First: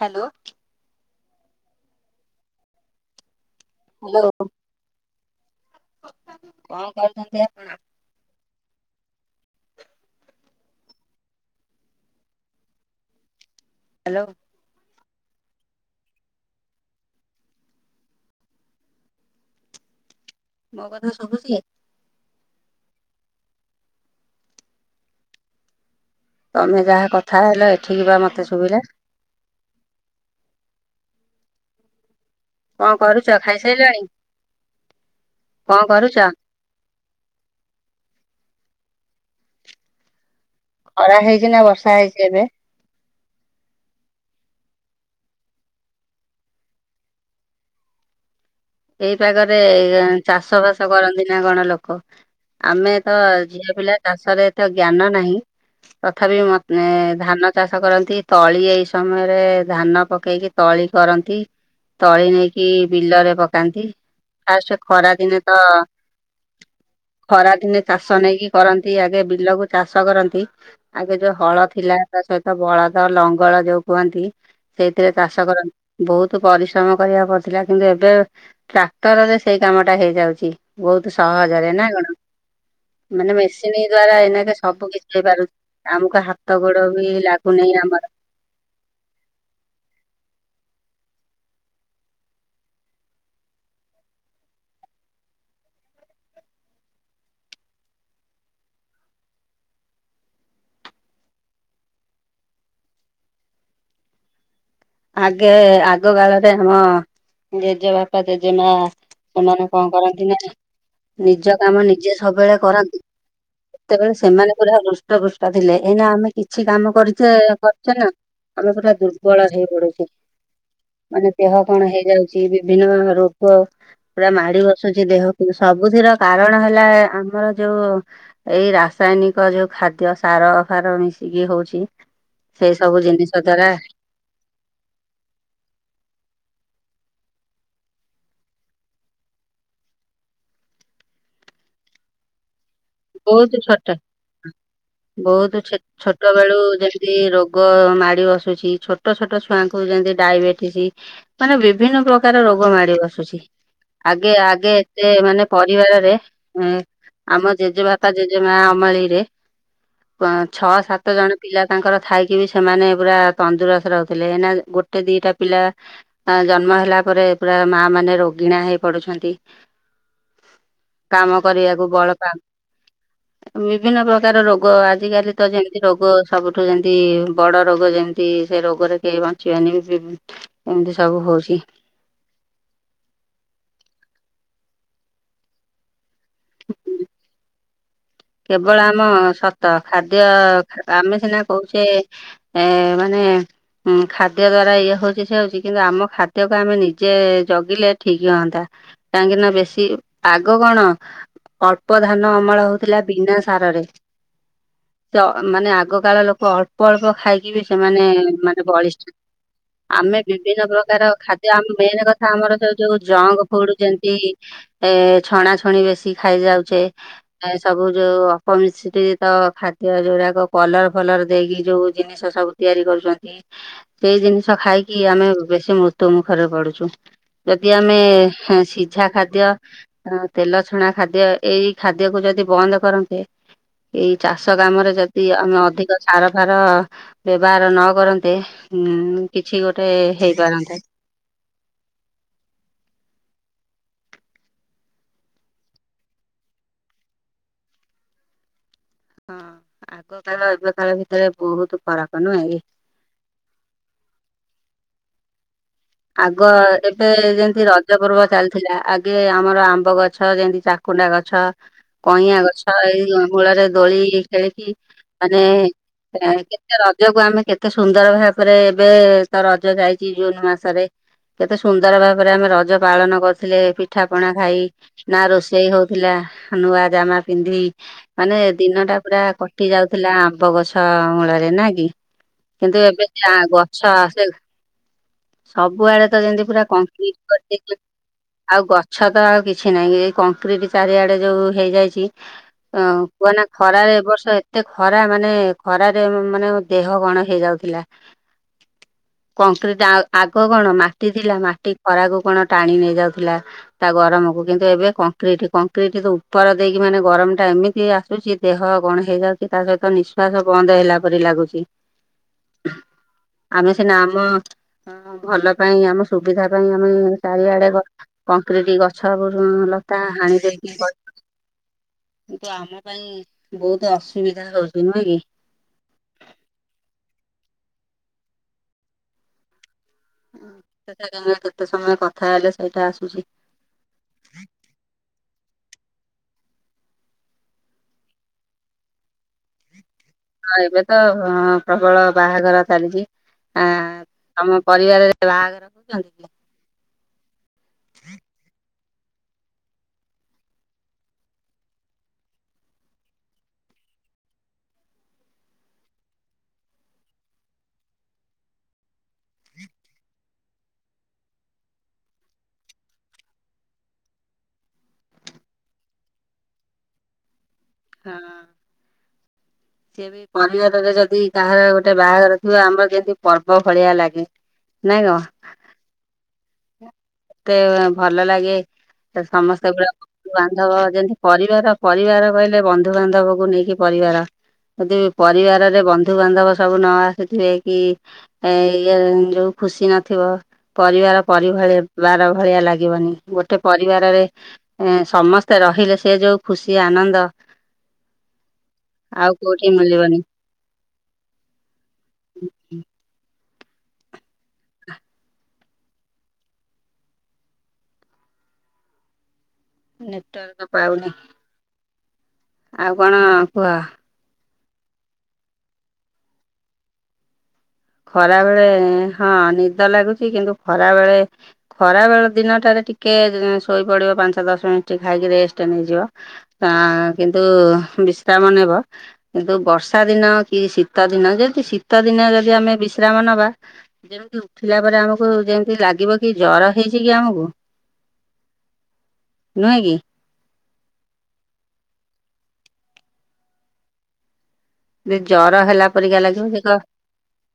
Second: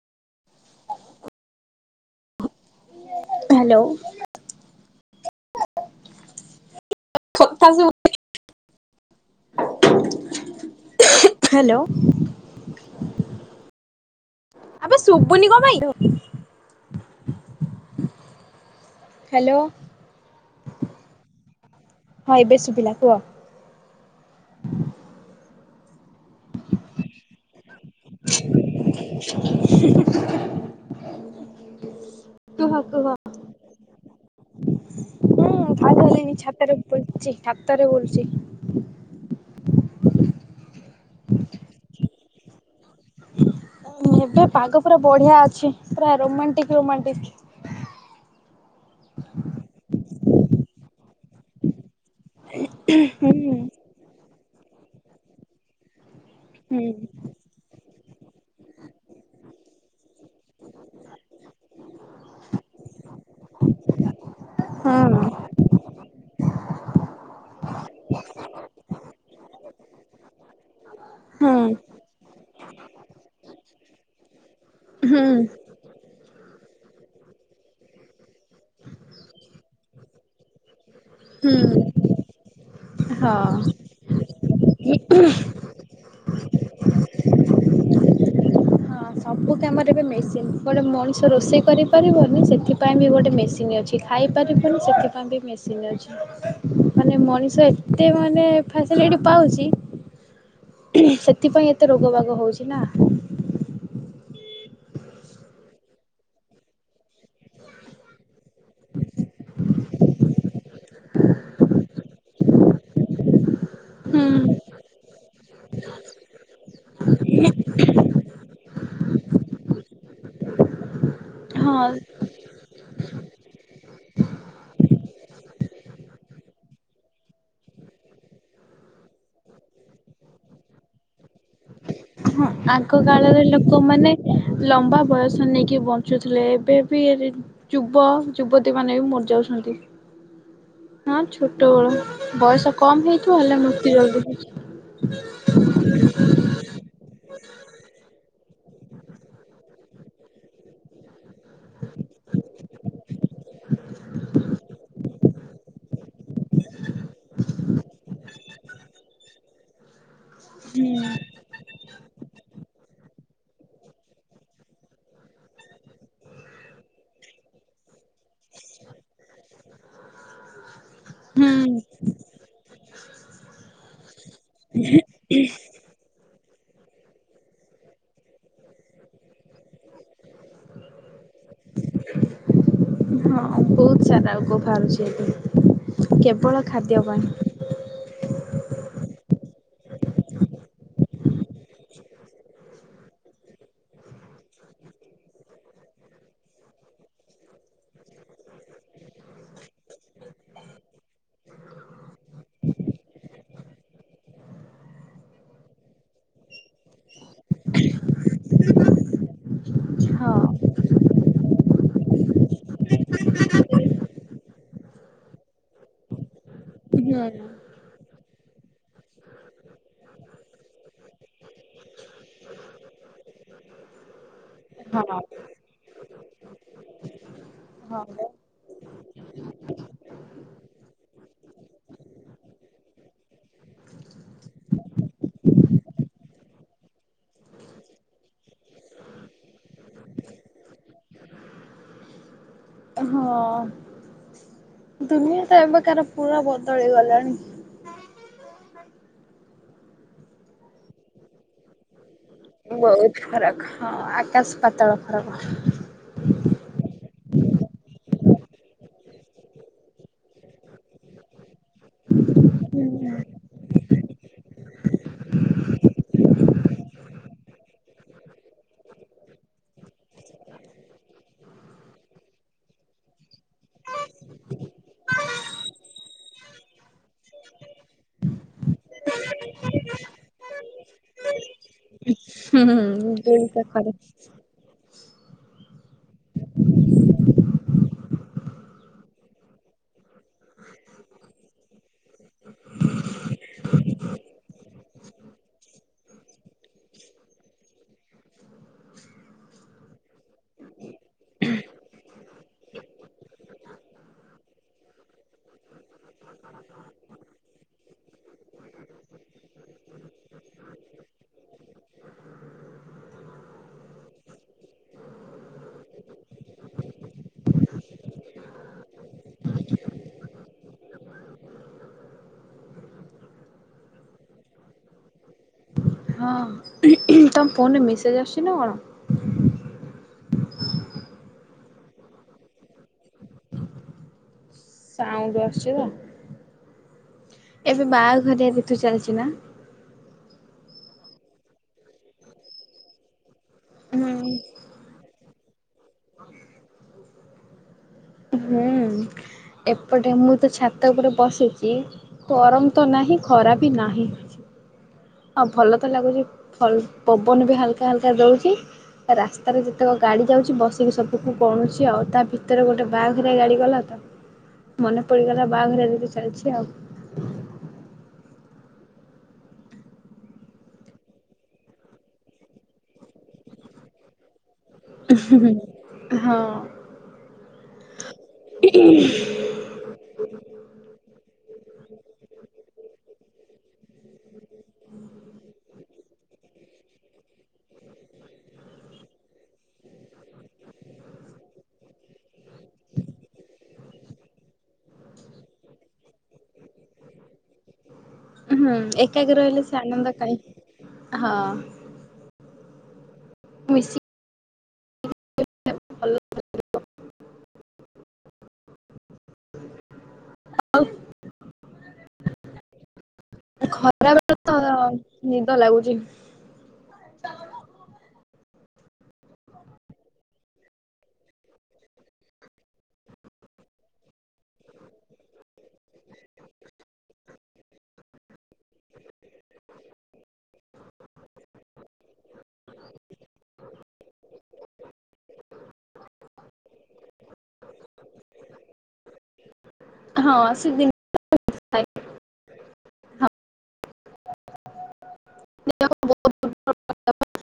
Hello hello hello କଁ ଖତା hello hello ଆବେ ସୁବୁନି କମାଇ ହ୍ୟାଲୋ ମ କଥା ସବୁ ସ ହଁ ଏବେେଶ ସୁୁଭିଲା କୁହ ତମେ ଯାହା କଥା ହେଲ ଏଠିକି ବା ମତେ ସୁବିଧା [unintelligible] କୁ ହ କଣ କୁହ କରୁଛ ଖାଇସାରିଲଣି ହୁଁ କଣ ଭଲ କରୁଛ? ହେଲନି ଛାତରେ ବଛି ଡାକ୍ତାରରେ ବଛି ଖରା ହେଇଛି ନା ବର୍ଷା ହେଇଛି ଏବେ ଏବେ ପାଗ ପୁରା ବଢିଆ ଅଛି ପୁରା ରୋମାଣ୍ଟିକ ରୋମାଟିକ ଏଇପାଗରେ ଚାଷ ବାସ କରନ୍ତି ନା କଣ ଲୋକ ଆମେ ତ ହୁଁ ଝିଲା ପିଲା ଚାଷରେ ଏତ ଜ୍ଞାନ ନାହିଁ ତଥାପି ହୁଁ ଧାନ ଚାଷ କରନ୍ତି ତଳି ଏଇ ସମୟରେ ଧାନ ପକେଇକି ତଳି କରନ୍ତି ତଳି ନେଇକି ବିଲରେ ପକାନ୍ତି ଆଉ ସେ ହଁ ଖରା ଦିନେ ତ ଖରା ଦିନେ ଚାଷ ନେଇକି କରନ୍ତି ଆଗେ ବିଲକୁ ଚାଷ କରନ୍ତି ଆଗେ ଯୋଉ ହଁ ହଳ ଥିଲା ତା ସହିତ ବଳଦ ଲଙ୍ଗଳ ଯୋଉ କୁହନ୍ତି ସେଇଥିରେ ହୁଁ ଚାଷ କରନ୍ତି ବହୁତ ପରିଶ୍ରମ କରିବାକୁ ପଡିଥିଲା କିନ୍ତୁ ଏବେ ଟ୍ରାକ୍ଟରରେ ସେଇ କାମଟା ହେଇଯାଉଛି ବହୁତ ହୁଁ। ସହଜରେ ନା କଣ ହଁ। ମାନେ ହଁ ମେସିନ୍ ଦ୍ଵାରା ଏନାକେ ସବୁ କିଛି ହେଇପାରୁଛି ଆମକୁ ହାତ ଗୋଡ ବି ଲାଗୁନାହିଁ ଆମର ଓ କି ଆମର ଏବେ ମେସିନ ଗୋଟେ ମଣିଷ ରୋଷେଇ କରିପାରିବନି ସେଥିପାଇଁ ବି ଗୋଟେ ମେସିନ୍ ଅଛି କି ଖାଇପାରିବନି ସେଥିପାଇଁ ବି ମାନେ ମଣିଷ ଏତେ ମାନେ ଫସିଲି ପାଉଛି ସେଥିପାଇଁ ଏତେ ରୋଗ ବାଗ ହଉଛି ନା ଆଗେ ଆଗ କାଳରେ ଆମ ଜେଜେବାପା ଜେଜେମା ସେମାନେ କଣ କରନ୍ତି ନା ନିଜ କାମ ନିଜେ ସବୁବେଳେ କରନ୍ତିୁ ସେତେବେଳେ ସେମାନେ ହୁଁ। ପୁରା ହୃଷ୍ଟ ପୃଷ୍ଟ ଥିଲେ ଏଇନା ଆମେ କିଛି କାମ କରିଛେ କରିଛେ ନା ଆମେ ପୁରା ଦୁର୍ବଳ ହେଇ ପଡୁଛେ ମାନେ ଦେହ ହଁ କଣ ହେଇଯାଉଛି ବିଭିନ୍ନ ରୋଗ ପୁରା ମାଡି ବସୁଛି ଦେହକୁ ସବୁଥିର କାରଣ ହେଲା ଆମର ଯୋଉ ଏଇ ରାସାୟନିକ ଯୋଉ ଖାଦ୍ୟ ସାର ସାର ମିଶିକି ହଉଛି ହ ସେଇ ଆଗ ସବୁ ଜିନିଷ କାଳରେ ଦ୍ଵାରା ଲୋକ ମାନେ ଲମ୍ବା ବୟସ ନେଇକି ବଞ୍ଚୁଥିଲେ ଏବେ ବି ଯୁବ ଯୁବତୀ ମାନେ ବି ମରିଯାଉଛନ୍ତି ହଁ ଛୋଟ ବଳ ବୟସ କମ ହେଇଥିବ ବହୁତ ହେଲେ ମୂର୍ତ୍ତି ଛୋଟ ଜଲଦିଉଛି ବହୁତ ଛୋଟ ବେଳୁ ଯେମିତି ରୋଗ ମାଡି ବସୁଛି ଛୋଟ ଛୋଟ ଛୁଆଙ୍କୁ ଯେମିତି ଡାଇବେଟିସ ମାନେ ବିଭିନ୍ନ ପ୍ରକାର ରୋଗ ମାଡି ବସୁଛି ଆଗେ ଆଗେ ସେ ମାନେ ପରିବାରରେ ଆମ ଜେଜେବାପା ଜେଜେମା ଅମଳି ରେ ଛଅ ସାତ ଜଣ ପିଲା ତାଙ୍କର ଥାଇକି ବି ସେମାନେ ପୁରା ତନ୍ଦୁରସ୍ତ ରହୁଥିଲେ ଏନା ଗୋଟେ ଦିଟା ପିଲା ହ ଜନ୍ମ ହେଲା ପରେ ପୁରା ମା ମାନେ ରୋଗିଣା ହେଇ ପଡୁଛନ୍ତି କାମ ହୁଁ କରିବାକୁ ବଳ ପାଉ ବିଭିନ୍ନ ପ୍ରକାର ରୋଗ ଆଜିକାଲି ତ ଯେମତି ରୋଗ ସବୁଠୁ ଯେମତି ବଡ ରୋଗ ଯେମି କିସେ ରୋଗରେ କେହି ବଞ୍ଚିବନି ଏମିତି ସବୁ ହଉଛି ହଁ ବହୁତ ସାରା ରୋଗ ବାହାରୁଛି ଏବେ କେବଳ ଖାଦ୍ୟ ପାଇଁ କେବଳ ଆମ ସତ ଖାଦ୍ୟ ଆମେ ସିନା କହୁଛେ ଏ ମାନେ ଉଁ ଖାଦ୍ୟ ଦ୍ଵାରା ଇଏ ହଉଛି ସେ ହଉଛି କିନ୍ତୁ ଆମ ଖାଦ୍ୟକୁ ଆମେ ନିଜେ ଜଗିଲେ ଠିକ୍ ହୁଅନ୍ତା କାହିଁକି ନା ବେଶୀ ଆଗ କଣ ଅଳ୍ପ ଧାନ ଅମଳ ହଉ ଥିଲା ବିନା ସାରରେ ତ ମାନେ ଆଗକାଳ ଲୋକ ଅଳ୍ପ ଅଳ୍ପ ଖାଇକି ବି ସେମାନେ ମାନେ ବଳିଷ୍ଠ ଆମେ ହଁ। ବିଭିନ୍ନ ପ୍ରକାର ଖାଦ୍ୟ ଆ ମେନ କଥା ଆମର ଯ ଯୋଉ ଜଙ୍କ ଫୁଡ ଯେମତି ଏ ଛଣା ଛଣି ବେଶୀ ଖାଇ ଯାଉଛେ ହୁଁ ଏ ସବୁ ଯୋଉ ଅପମିଶ୍ରିତ ଖାଦ୍ୟ ଯଉ ଗୁରାକ କଲର ଫଲର ଦେଇକି ଯୋଉ ଜିନିଷ ସବୁ ତିଆରି କରୁଛନ୍ତି ସେଇ ଜିନିଷ ଖାଇକି ହଁ। ଆମେ ବେଶୀ ମୃତ୍ୟୁ ମୁଖରେ ପଡୁଛୁ ଯଦି ଆମେ ହଁ ସିଝା ଖାଦ୍ୟ ଏ ତେଲ ଛଣା ଖାଦ୍ୟ ଏଇ ଖା ଖାଦ୍ୟକୁ ଯଦି ବନ୍ଦ କରନ୍ତେ ଏଇ ଚାଷ କାମ ରେ ଯଦି ଆମେ ଅଧିକ ସାର ଫାର ବ୍ୟବହାର ନ କରନ୍ତେ ଉ କିଛି ଗୋଟେ ହେଇପାରନ୍ତା। ହଁ ଦୁନିଆ ତ ଏବେକାର ପୁରା ବଦଳି ଗଲାଣି। ହଁ ଆଗ କାଳ ଏବେ କାଳ ଭିତରେ ବହୁତ ଫରକ ନୁହେଁ କି? ବହୁତୁ ଫରକ ହ ଆକାଶ ପାତଳ ଫରକ। ଆଗ ଏବେ ଯେମିତି ରଜ ପର୍ବ ଚାଲିଥିଲା ଆଗେ ଆମର ଆମ୍ବ ଗଛ ଯେମତି ଚା କୁଣ୍ଡା ଗଛ କଇଁଆଁ ଗଛ ଏଇ ମୂଳରେ ଦୋଳି ଖେଳିକି ମାନେ କେତେ ରଜକୁ ଆମେ କେତେ ସୁନ୍ଦର ଭାବରେ ଏବେ ତ ରଜ ଯାଇଛି ଜୁନ ମାସ ତରେ କେତେ ସୁନ୍ଦର ଭାବରେ ଆମେ ରଜ ପାଳନ କରିଥିଲେ ପିଠା ପଣା ଖାଇ। ନା ରୋଷେଇ ହଉଥିଲା ନୂଆ ଜାମା ପିନ୍ଧି ମାନେ ଦିନ ଟା ପୁରା କଟି ଯାଉଥିଲା ଆମ୍ବ ଗଛ ମୂଳରେ ନା କି? ହୁଁ କିନ୍ତୁ ଏବେ ହୁଁ ସେ ଦୋଳି ଗଛ ପାଖରେ ସେ ସବୁଆଡେ ତ ଯେମିତି ପୁରା କଂକିରିଟି ଆଉ ଗଛ ତ ଆଉ କିଛି ନାହିଁ ଏ କଂକ୍ରିଟି ଚାରିଆଡେ ଯୋଉ ହେଇଯାଇଛି। ହ କୁହ ନା ଖରାରେ ଏ ବର୍ଷ ଏତେ ଖରା ମାନେ ଖରାରେ ମାନେ ଦେହ କଣ ହେଇଯାଉଥିଲା କଂକ୍ରିଟ ଆଗ କଣ ମା ଟି ଥିଲା ମାଟି ଖରାକୁ କଣ ଟାଣି ନେଇଯାଉଥିଲା। ତା ଗରମକୁୁ କିନ୍ତୁ ଏବେ କଂକ୍ରିଟି କଂକ୍ରିଟି ତ ଉପର ଦେଇକି ମାନେ ଗରମ ଟା ଏମିତି ଆସୁଛି ଦେହ କଣ ହେଇଯାଉଛି ତା ସହିତ ନିଃଶ୍ଵାସ ବନ୍ଦ ହେଲା ପରି ଲାଗୁଛି। ଆମେ ସିନା ଆମ ହଁ ଭଲ ପାଇଁ ଆମ ସୁବିଧା ପାଇଁ ଆମେ ଚାରିଆଡେ ଗ କଂକ୍ରିଟି ଗଛ ଲତା ହାଣି ଦେଇକି କିନ୍ତୁ ଆମ ପାଇଁ ବହୁତ ଅସୁବିଧା ହଉଛି ନୁହେଁ କି? ହଁ ତମ ଫୋନରେ ମେସେଜ୍ ଆସୁଛି ନା କଣ? ସେ କ କେତେ ସମୟ କଥା ହେଲେ ସେଇଟା ଆସୁଛି। ସାଉଣ୍ଡ ଆସୁୁଛି ବା ଏବେ ବାହାଘରିଆ ତିଥି ଚାଲିଛି ନା? ହଁ ଏବେ ତ ହଁ ପ୍ରବଳ ବାହାଘର ଚାଲିଛି ଆଁ ହୁଁ। ତମ ପରିବାରରେ ବାହାଘର ହଉଛନ୍ତି [inaudible] ହୁଁ। ଏପଟେ ମୁଁ ତ ଛାତ ଉପରେ ବସିଛି ଗରମ ତ ନାହିଁ ଖରା ବି ନାହିଁ। ହଁ ଭଲ ତ ଲାଗୁଛି ଫଲ୍ ପବନ ବି ହାଲକା ହାଲକା ଦଉଛି। ରାସ୍ତାରେ ଯେତେକ ଗାଡ଼ି ଯାଉଛି ବସିକି ସବୁକୁ ଗଣୁଛି ଆଉ। ତା ଭିତରେ ଗୋଟେ ବାଆଘରିଆ ଗାଡ଼ି ଗଲା ତ? ମନେ ପଡିଗଲା ବାହାଘରିଆ ତିଥି ଚାଲିଛି ଆଉ। ହଁ। ସିଏ ବି ପରିବାରରେ ଯଦି କାହାର ଗୋଟେ ବାହାଘର ଥିବ ଆମର ଯେମିତି ପର୍ବ ଭଳିଆ ଲାଗେ। ନାଇଁ କଣ ହଁ। ଏତେ ଭଲ ଲାଗେ ସମସ୍ତେ ପୁରା ବାନ୍ଧବ ଯେନ୍ତି ପରିବାର ପରିବାର କହିଲେ ବନ୍ଧୁବାନ୍ଧବ କୁ ନେଇକି ପରିବାର। ଯଦି ପରିବାରରେ ବନ୍ଧୁବାନ୍ଧବ ସବୁ ନ ଆସୁଥିବେ କି ଏ ଇ ଯୋଉ ଖୁସି ନଥିବ ପରିବାର ପର ଭଳିଆ ବାର ଭଳିଆ ଲାଗିବନି ଗୋଟେ ପରିବାରରେ ଏ ସମସ୍ତେ ରହିଲେ ସେ ଯୋଉ ଖୁସି ଆନନ୍ଦ ହୁଁ ଆଉ ଏକାକି ରହିଲେ କୋଉଠି ସେ ଆନନ୍ଦ ମିଳିବନି କାଇଁ। ହଁ ମିଶି [inaudible] ନେଟୱର୍କ ପାଉନି ଆଉ କଣ କୁହ? ଖରାବେଳ ତ ନିଦ ଲାଗୁଛି ଖରା ବେଳେ ହଁ ନିଦ ଲାଗୁଛି କିନ୍ତୁ ଖରା ବେଳେ ଖରା ବେଳେ ଦିନଟାରେ ଟିକେ ଶୋଇପଡିବ ପାଞ୍ଚ ଦଶ ମିନିଟ ଖାଇକି ରେଷ୍ଟ ନେଇଯିବ ହଁ କିନ୍ତୁ ବିଶ୍ରାମ ନେବ କିନ୍ତୁ ବର୍ଷା ଦିନ କି ଶୀତ ଦିନ ଯେମତି ଶୀତ ଦିନ ଯଦି ଆମେ ବିଶ୍ରାମ ନବା ଯେମିତି ଉଠିଲା ପରେ ଆମକୁ ଯେମତି ଲାଗିବ କି ଜର ହେଇଛି କି ଆମକୁ ନୁହେଁ କି ହଁ ସେ ଦିନ ଜେ ଜର ହେଲା ପରିକା ଲାଗିବ ସେ କ ତ